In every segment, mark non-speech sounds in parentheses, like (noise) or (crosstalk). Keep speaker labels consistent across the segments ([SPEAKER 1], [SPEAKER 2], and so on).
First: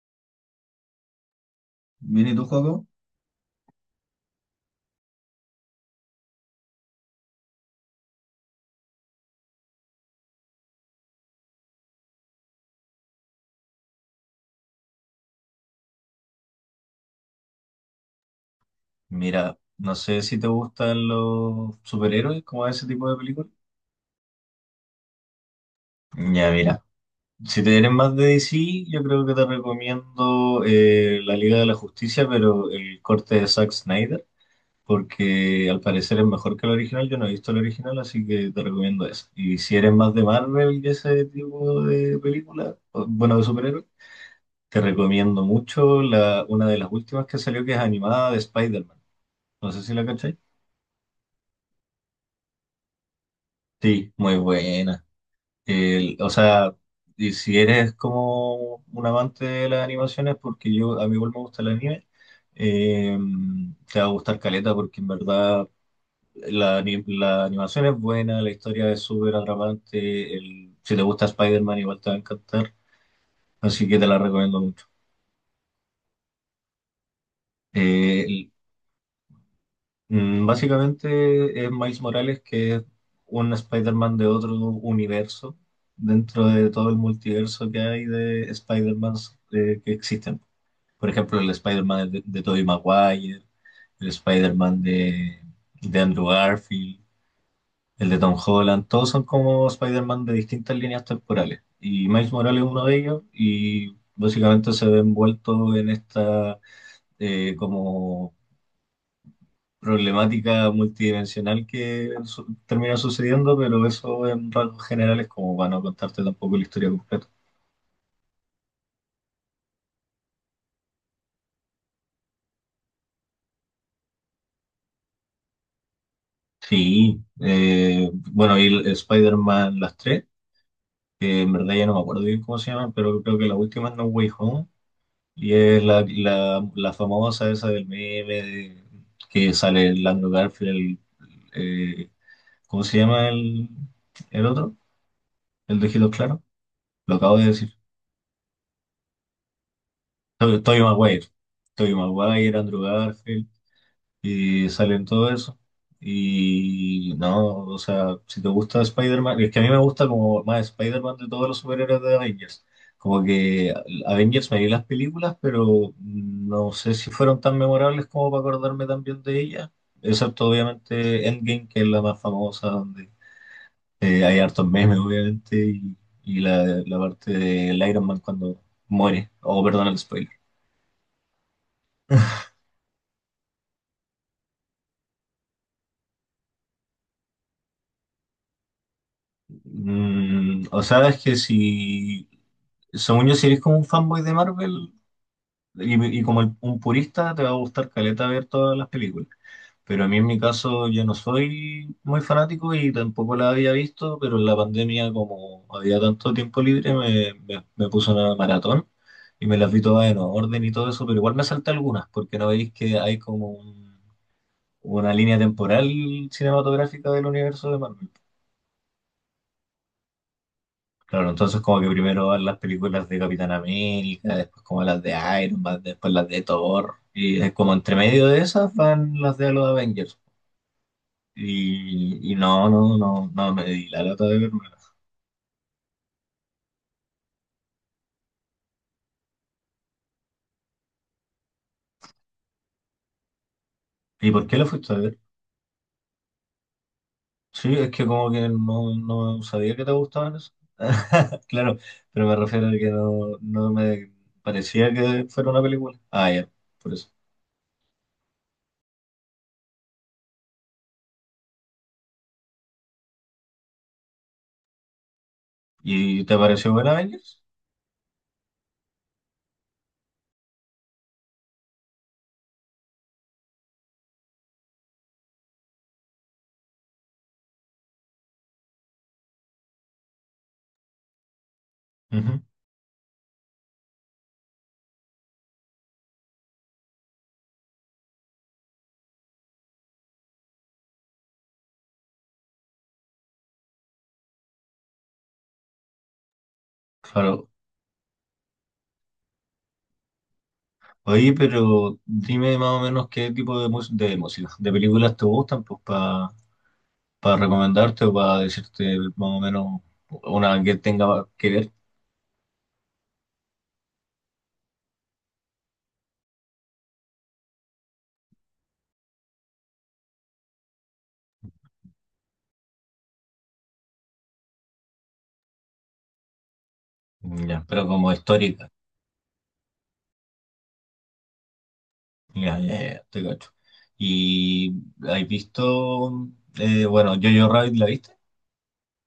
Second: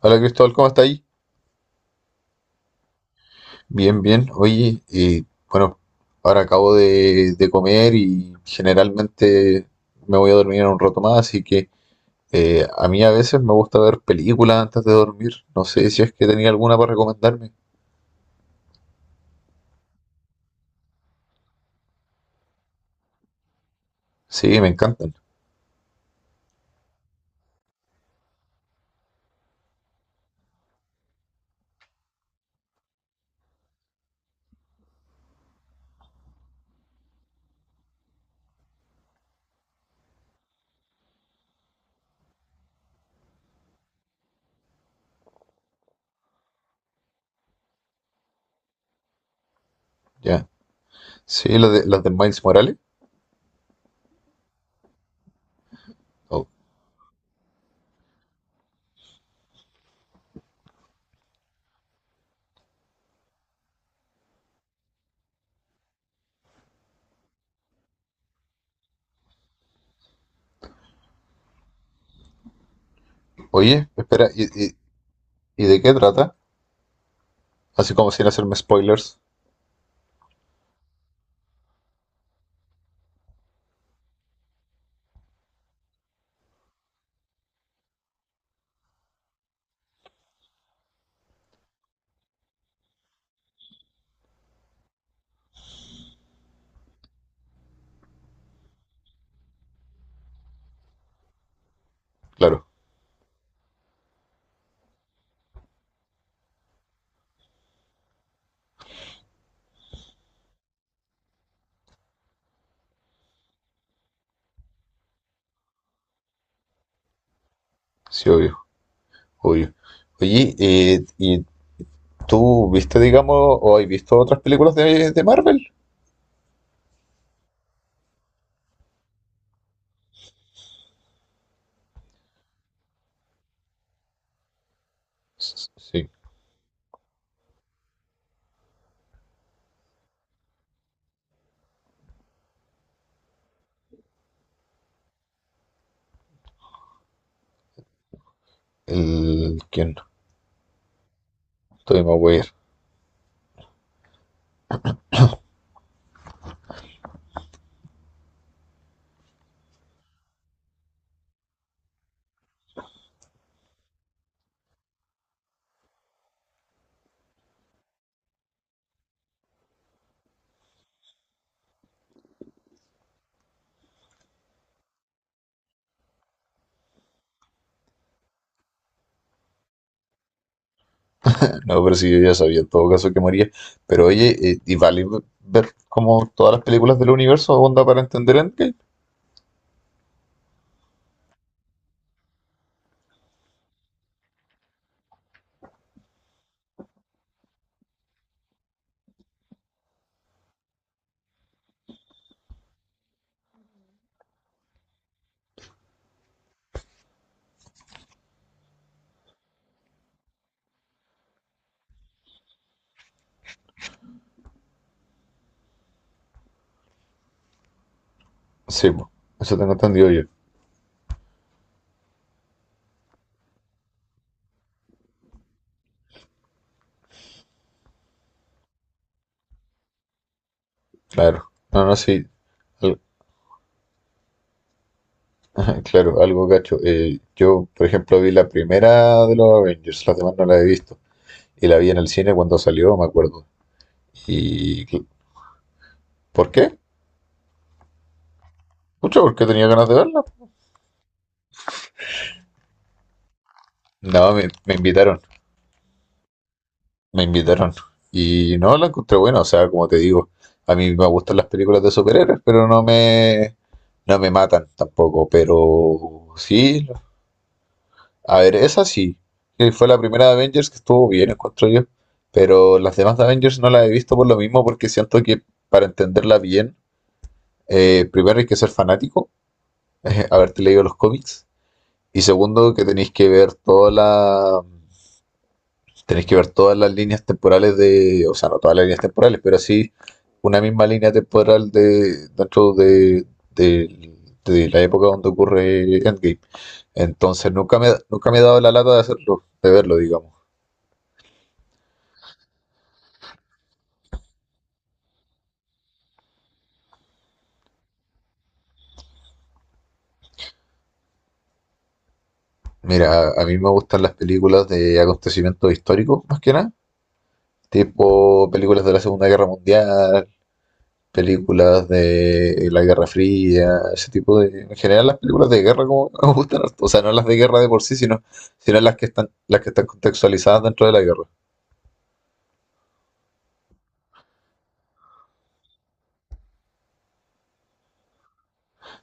[SPEAKER 1] Hola Cristóbal, ¿cómo está ahí?
[SPEAKER 2] Mira, ¿y tú, Joaco?
[SPEAKER 1] Bien, bien. Oye, bueno, ahora acabo de comer y generalmente me voy a dormir en un rato más, así que a mí a veces me gusta ver películas antes de dormir. No sé si es que tenía alguna para recomendarme.
[SPEAKER 2] Mira, no sé si te gustan los superhéroes, como ese tipo de películas.
[SPEAKER 1] Sí, me encantan.
[SPEAKER 2] Ya, mira. Si te eres más de DC, yo creo que te recomiendo La Liga de la Justicia, pero el corte de Zack Snyder, porque al parecer es mejor que el original. Yo no he visto el original, así que te recomiendo eso. Y si eres más de Marvel y ese tipo de películas, bueno, de superhéroes, te recomiendo mucho una de las últimas que salió, que es animada de Spider-Man. No sé si la cacháis.
[SPEAKER 1] Ya. Sí, las de Miles Morales.
[SPEAKER 2] Sí, muy buena. O
[SPEAKER 1] O-
[SPEAKER 2] sea, y si eres como un amante de las animaciones, porque yo a mí igual me gusta el anime, eh, te va a gustar Caleta porque en verdad la animación es buena, la historia es súper atrapante, si te gusta Spider-Man igual te va a encantar,
[SPEAKER 1] Oye,
[SPEAKER 2] así que te la
[SPEAKER 1] espera, ¿y,
[SPEAKER 2] recomiendo
[SPEAKER 1] y,
[SPEAKER 2] mucho.
[SPEAKER 1] y de qué trata? Así como
[SPEAKER 2] Eh,
[SPEAKER 1] sin
[SPEAKER 2] el-
[SPEAKER 1] hacerme spoilers.
[SPEAKER 2] mm, básicamente es Miles Morales, que es un Spider-Man de otro universo dentro de todo el multiverso que hay de Spider-Man que existen. Por ejemplo, el Spider-Man de, Tobey Maguire, el Spider-Man de, Andrew Garfield, el de Tom Holland, todos son como Spider-Man de distintas líneas temporales. Y Miles Morales
[SPEAKER 1] Claro,
[SPEAKER 2] es uno de ellos y básicamente se ve envuelto en esta como problemática multidimensional que termina sucediendo, pero eso en rasgos generales como para no contarte tampoco la historia completa.
[SPEAKER 1] sí, obvio, obvio. Oye, ¿ ¿Tú viste, digamos, o has visto otras películas de Marvel?
[SPEAKER 2] Sí, bueno, y Spider-Man las tres. Que en verdad ya no me acuerdo bien cómo se llama, pero creo que la última es No Way Home, y es
[SPEAKER 1] Sí,
[SPEAKER 2] la famosa esa del meme, que sale Lando Garfield, eh, ¿cómo se llama el otro? El de Ojito Claro, lo acabo de decir.
[SPEAKER 1] el... ¿Quién?
[SPEAKER 2] Tobey Maguire, Tobey
[SPEAKER 1] Todavía me.
[SPEAKER 2] Maguire, Andrew Garfield. Y salen todo eso. Y no, o sea, si te gusta Spider-Man, es que a mí me gusta como más Spider-Man de todos los superhéroes de Avengers. Como que Avengers me vi las películas, pero no sé si fueron tan memorables como para acordarme también de ellas. Excepto obviamente Endgame, que es la más famosa, donde hay hartos memes obviamente, y la parte del Iron Man cuando muere. Oh, perdón el spoiler.
[SPEAKER 1] No, pero sí, yo ya sabía en todo caso que moría. Pero oye, ¿y vale ver como todas las películas del universo onda para entender Endgame?
[SPEAKER 2] O sea, es que según yo, si eres como un fanboy de Marvel y, como un purista, te va a gustar caleta ver todas las películas. Pero a mí en mi caso yo no soy muy fanático y tampoco la había visto, pero en la pandemia como había tanto tiempo libre me puse una maratón y me las vi todas en orden y todo eso, pero igual me salté algunas porque no veis que hay como una línea temporal cinematográfica del universo de Marvel.
[SPEAKER 1] Sí, po, eso tengo entendido yo,
[SPEAKER 2] Claro, entonces como que primero van las películas de Capitán América, después como las de Iron Man, después las de Thor, y es como entre medio de esas van las de los Avengers.
[SPEAKER 1] claro. No, no, sí.
[SPEAKER 2] Y
[SPEAKER 1] Al-
[SPEAKER 2] no me di la lata de verme.
[SPEAKER 1] (laughs) Claro, algo gacho. Yo, por ejemplo, vi la primera de los Avengers, las demás no la he visto. Y la vi en el cine cuando salió, me acuerdo.
[SPEAKER 2] ¿Y por qué la
[SPEAKER 1] ¿Y
[SPEAKER 2] fuiste a
[SPEAKER 1] cl-
[SPEAKER 2] ver?
[SPEAKER 1] por qué?
[SPEAKER 2] Sí, es que como que
[SPEAKER 1] Pucha,
[SPEAKER 2] no
[SPEAKER 1] porque tenía
[SPEAKER 2] sabía que
[SPEAKER 1] ganas
[SPEAKER 2] te
[SPEAKER 1] de verla.
[SPEAKER 2] gustaban eso. (laughs) Claro, pero me refiero a que no me
[SPEAKER 1] No, me
[SPEAKER 2] parecía
[SPEAKER 1] invitaron,
[SPEAKER 2] que fuera una película. Ah, ya, por eso.
[SPEAKER 1] me invitaron. Y no, la encontré buena, o sea, como te digo, a mí me gustan las películas de superhéroes, pero no me matan tampoco.
[SPEAKER 2] ¿Y
[SPEAKER 1] Pero
[SPEAKER 2] te pareció
[SPEAKER 1] sí,
[SPEAKER 2] buena Avengers?
[SPEAKER 1] a ver, esa sí, que fue la primera de Avengers que estuvo bien, encuentro yo. Pero las demás de Avengers no las he visto por lo mismo, porque siento que para entenderla bien, primero hay que ser fanático, (laughs) haberte leído los cómics, y
[SPEAKER 2] Ujú.
[SPEAKER 1] segundo que tenéis que ver toda la. Tenéis que ver todas las líneas temporales de, o sea, no todas las líneas temporales, pero sí una misma línea temporal de de- de la época donde ocurre Endgame.
[SPEAKER 2] Claro.
[SPEAKER 1] Entonces nunca me he dado la lata de hacerlo, de verlo, digamos.
[SPEAKER 2] Oye, pero dime más o menos qué tipo de música, de películas te gustan, pues para recomendarte o para decirte más o menos una que tenga que ver,
[SPEAKER 1] Mira, a mí me gustan las películas de acontecimientos históricos, más que nada, tipo películas de la Segunda Guerra Mundial, películas de la Guerra Fría, ese tipo de... En general las películas de guerra como (laughs) que me gustan harto. O sea, no las de guerra
[SPEAKER 2] ya,
[SPEAKER 1] de por
[SPEAKER 2] pero
[SPEAKER 1] sí,
[SPEAKER 2] como histórica.
[SPEAKER 1] sino las que están contextualizadas dentro de la guerra.
[SPEAKER 2] Ya, ya, ya, te cacho. ¿Y has visto, bueno, Jojo Rabbit la viste?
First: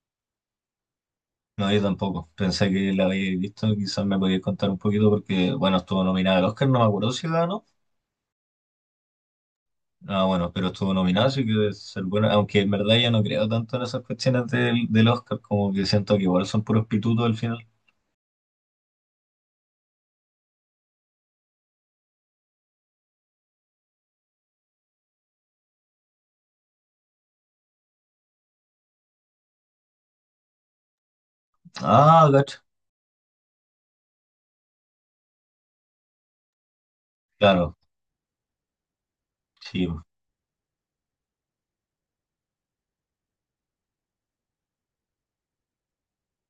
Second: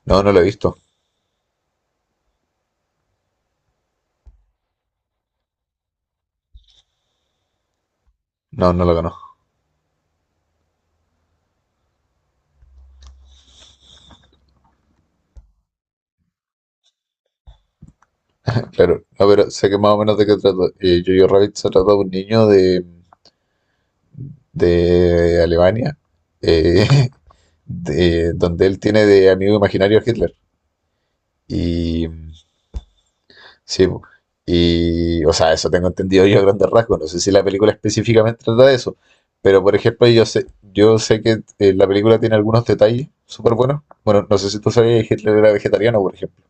[SPEAKER 1] No, no lo he visto.
[SPEAKER 2] No, yo tampoco. Pensé que la habíais visto, quizás me podías contar un poquito porque, bueno, estuvo nominada al Oscar, no me acuerdo si ganó.
[SPEAKER 1] No, no lo conozco.
[SPEAKER 2] Ah, bueno, pero estuvo nominado, así que debe ser bueno. Aunque en verdad ya no creo tanto en esas cuestiones del Oscar, como que siento que igual son puros pitutos al final.
[SPEAKER 1] (laughs) Claro, no, pero sé que más o menos de qué trata. Jojo Rabbit se trata de un niño de Alemania, eh, (laughs) de, donde él tiene de amigo imaginario a Hitler. Y
[SPEAKER 2] Ah, gacho.
[SPEAKER 1] sí, po. Y o sea, eso tengo entendido yo a grandes rasgos. No sé si la película
[SPEAKER 2] Claro,
[SPEAKER 1] específicamente trata de eso, pero por
[SPEAKER 2] sí.
[SPEAKER 1] ejemplo, yo sé que la película tiene algunos detalles súper buenos. Bueno, no sé si tú sabías que Hitler era vegetariano, por ejemplo,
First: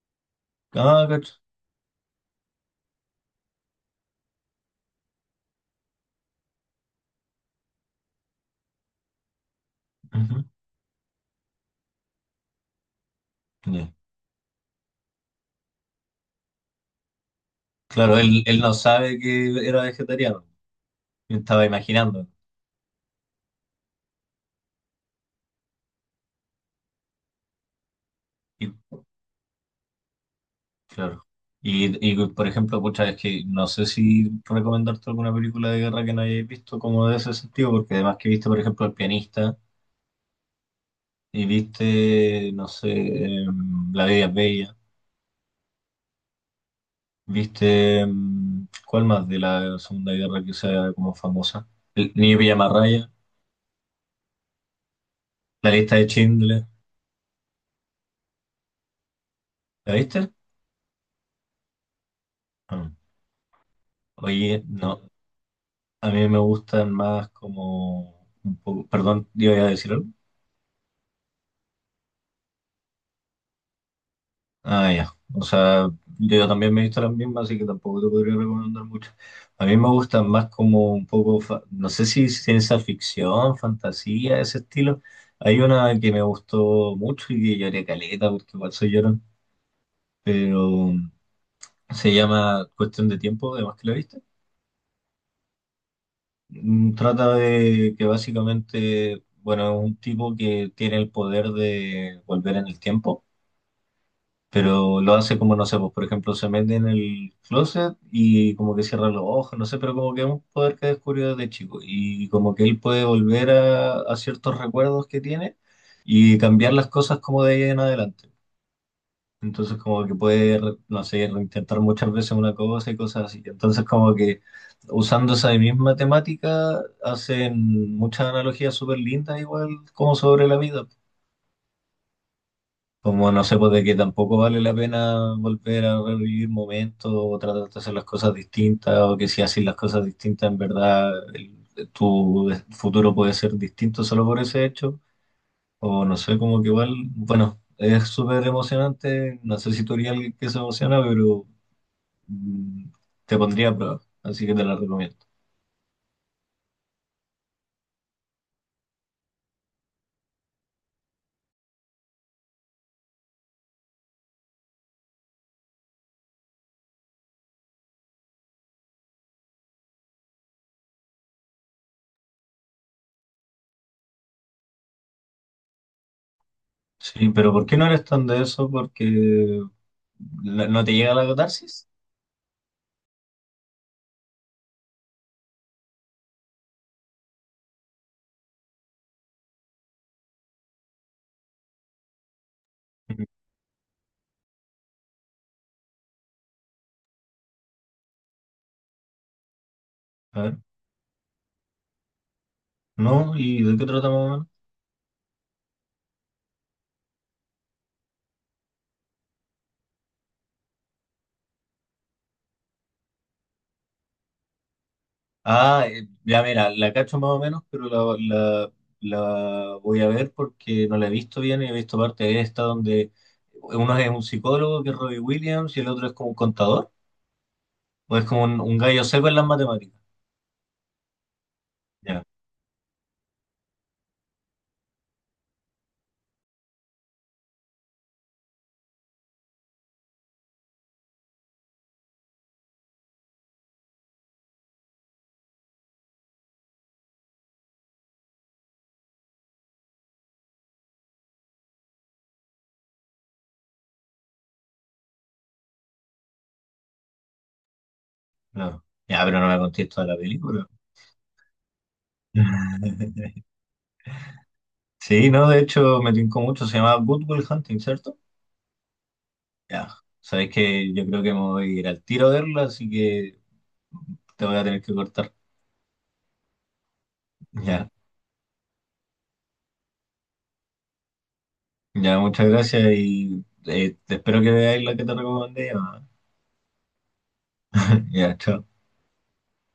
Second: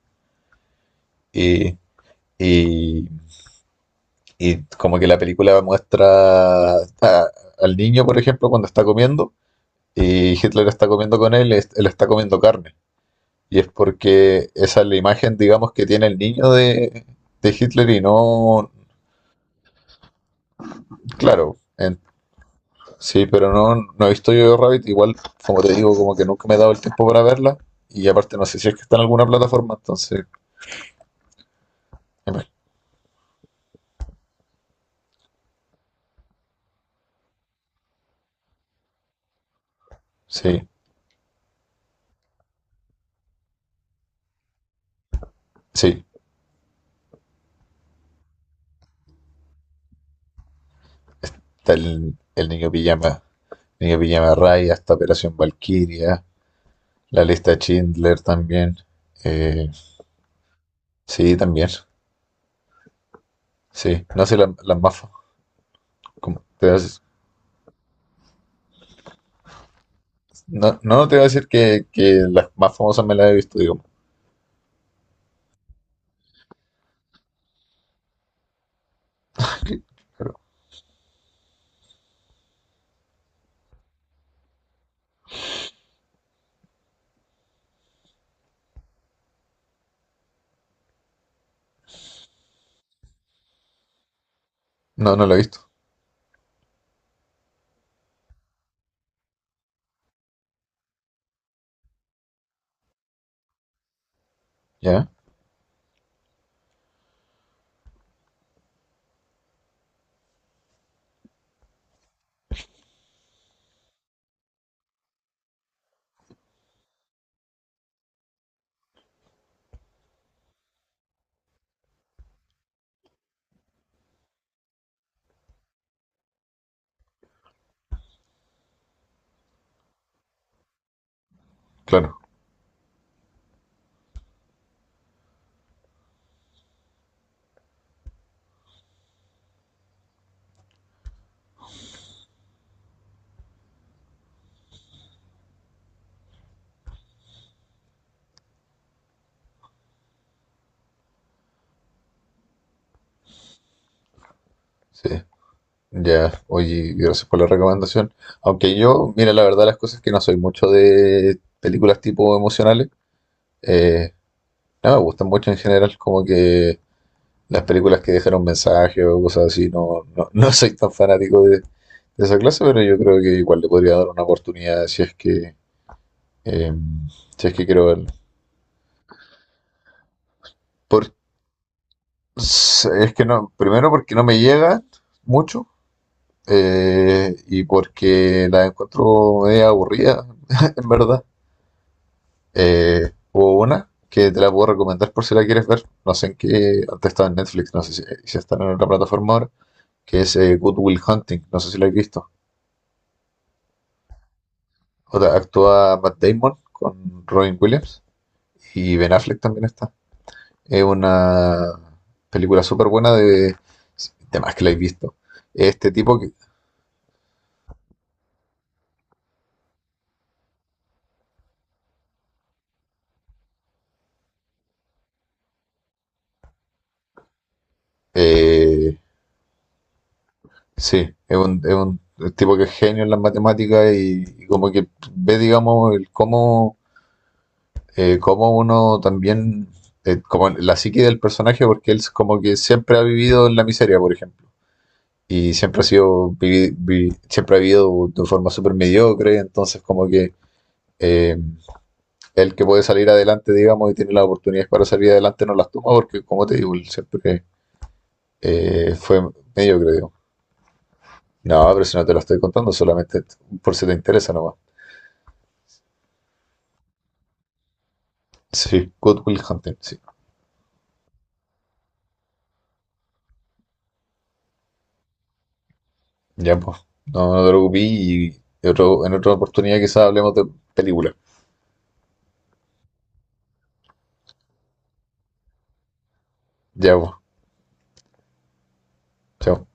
[SPEAKER 2] Ah, gacho.
[SPEAKER 1] y, y, y como que la película muestra a- al niño, por ejemplo, cuando está comiendo y
[SPEAKER 2] Ujú,
[SPEAKER 1] Hitler está comiendo con él, él está comiendo carne. Y es
[SPEAKER 2] ya.
[SPEAKER 1] porque esa es la imagen, digamos, que tiene el niño de Hitler y
[SPEAKER 2] Claro, él,
[SPEAKER 1] no,
[SPEAKER 2] no sabe que era vegetariano. Yo
[SPEAKER 1] claro,
[SPEAKER 2] estaba
[SPEAKER 1] en.
[SPEAKER 2] imaginando.
[SPEAKER 1] Sí, pero no, no he visto yo Rabbit. Igual, como te digo, como que nunca me he dado el tiempo para verla. Y aparte, no sé si
[SPEAKER 2] Y,
[SPEAKER 1] es que está en alguna plataforma. Entonces,
[SPEAKER 2] claro. Y, por
[SPEAKER 1] imag-
[SPEAKER 2] ejemplo, pucha, es que no sé si recomendarte alguna película de guerra que no hayáis visto como de ese sentido, porque además que viste, por ejemplo, El Pianista
[SPEAKER 1] sí,
[SPEAKER 2] y viste, no sé, La Vida es Bella.
[SPEAKER 1] sí.
[SPEAKER 2] ¿Viste cuál más de la Segunda Guerra que sea como famosa?
[SPEAKER 1] Está
[SPEAKER 2] El Niño
[SPEAKER 1] el
[SPEAKER 2] Raya,
[SPEAKER 1] niño pijama Raya, está Operación
[SPEAKER 2] La Lista de
[SPEAKER 1] Valquiria,
[SPEAKER 2] Schindler.
[SPEAKER 1] la lista de Schindler también. Eh,
[SPEAKER 2] ¿La viste?
[SPEAKER 1] sí, también.
[SPEAKER 2] Ah.
[SPEAKER 1] Sí, no sé, la-
[SPEAKER 2] Oye,
[SPEAKER 1] las más.
[SPEAKER 2] no,
[SPEAKER 1] Fa-
[SPEAKER 2] a mí me
[SPEAKER 1] como- te voy a
[SPEAKER 2] gustan
[SPEAKER 1] decir-
[SPEAKER 2] más como un poco... Perdón, ¿yo iba a decir algo?
[SPEAKER 1] no, no te voy a decir que las más famosas me las he visto, digo.
[SPEAKER 2] Ah, ya. O sea, yo también me he visto las mismas, así que tampoco te podría recomendar mucho. A mí me gustan
[SPEAKER 1] Pero,
[SPEAKER 2] más como un poco, no sé si ciencia ficción, fantasía, ese estilo. Hay una que me gustó mucho y que lloré caleta porque igual soy llorón, pero se llama Cuestión de Tiempo, además que la viste.
[SPEAKER 1] no, no la he visto.
[SPEAKER 2] Mm, trata de que básicamente, bueno, es un tipo que tiene el poder de volver en el tiempo, pero
[SPEAKER 1] Ya,
[SPEAKER 2] lo hace como, no sé, pues por ejemplo se mete en el closet y como que cierra los ojos, no sé, pero como que es un poder que descubrió desde chico y como que él puede volver a ciertos recuerdos que tiene y cambiar las cosas como de ahí en adelante. Entonces como que puede, no sé, intentar muchas veces una cosa y cosas así. Entonces como que usando esa misma temática hacen muchas analogías súper lindas igual como sobre la vida.
[SPEAKER 1] claro,
[SPEAKER 2] Como no sé, pues de que tampoco vale la pena volver a revivir momentos o tratar de hacer las cosas distintas o que si haces las cosas distintas en verdad tu futuro puede ser distinto solo por ese hecho. O no sé, como que igual, bueno, es súper emocionante. No sé si tú eres alguien que se emociona, pero... mm, te pondría a prueba, así que te la
[SPEAKER 1] sí.
[SPEAKER 2] recomiendo.
[SPEAKER 1] Ya, oye, gracias por la recomendación. Aunque yo, mira, la verdad, las cosas que no soy mucho de películas tipo emocionales, eh, no me gustan mucho en general, como que las películas que dejan un mensaje o cosas así, no, no, (laughs) no soy tan fanático de esa clase, pero yo creo que igual le podría dar una oportunidad si es que, eh,
[SPEAKER 2] Sí,
[SPEAKER 1] si
[SPEAKER 2] pero
[SPEAKER 1] es
[SPEAKER 2] ¿por
[SPEAKER 1] que
[SPEAKER 2] qué no
[SPEAKER 1] quiero
[SPEAKER 2] eres
[SPEAKER 1] verlo.
[SPEAKER 2] tan de eso? Porque no te llega
[SPEAKER 1] Por,
[SPEAKER 2] la catarsis.
[SPEAKER 1] es que no, primero porque no me llega mucho y porque la encuentro media aburrida, (laughs) en verdad.
[SPEAKER 2] Ujú.
[SPEAKER 1] Hubo una que te la puedo recomendar por si la quieres ver. No sé en qué. Antes estaba en Netflix, no sé si está en otra plataforma ahora. Que es
[SPEAKER 2] A ver,
[SPEAKER 1] Good Will Hunting. No sé si la has visto.
[SPEAKER 2] ¿no? ¿Y de qué trata más o menos?
[SPEAKER 1] Otra, actúa Matt Damon con Robin Williams y Ben Affleck también está. Es una película súper buena de. De más que la he visto.
[SPEAKER 2] Ah,
[SPEAKER 1] Este tipo que.
[SPEAKER 2] ya mira, la cacho más o menos, pero la, la- la voy a ver porque no la he visto bien y he visto parte de esta donde uno es un psicólogo que es Robbie Williams y el otro es como un contador o es como un
[SPEAKER 1] eh,
[SPEAKER 2] gallo seco en las matemáticas.
[SPEAKER 1] sí, es un
[SPEAKER 2] Ya,
[SPEAKER 1] tipo que es genio en las matemáticas y como que ve, digamos, el cómo cómo uno también, como la psique del personaje, porque él es como que siempre ha vivido en la miseria, por ejemplo, y siempre ha sido, siempre ha vivido de forma súper mediocre, entonces como que eh, el que puede salir adelante, digamos, y tiene las oportunidades para salir adelante, no las toma, porque como te digo, él siempre
[SPEAKER 2] claro.
[SPEAKER 1] fue
[SPEAKER 2] Ya, pero no me
[SPEAKER 1] mediocre,
[SPEAKER 2] contesto a
[SPEAKER 1] digo.
[SPEAKER 2] la película.
[SPEAKER 1] No, pero si no te lo estoy contando, solamente
[SPEAKER 2] (laughs)
[SPEAKER 1] por si te interesa nomás.
[SPEAKER 2] Sí, no, de hecho me tincó mucho, se llama Good Will Hunting, ¿cierto?
[SPEAKER 1] Sí, Good Will Hunting,
[SPEAKER 2] Ya,
[SPEAKER 1] sí.
[SPEAKER 2] sabes que yo creo que me voy a ir al tiro a verla, así que te voy a tener que cortar.
[SPEAKER 1] Ya, pues. No, no te preocupes
[SPEAKER 2] Ya,
[SPEAKER 1] y otro, en otra oportunidad quizás hablemos de películas.
[SPEAKER 2] ya, muchas gracias y te espero que veáis la que te recomendé. Ya,
[SPEAKER 1] Ya, pues.
[SPEAKER 2] (laughs) ya, chao.
[SPEAKER 1] Chao.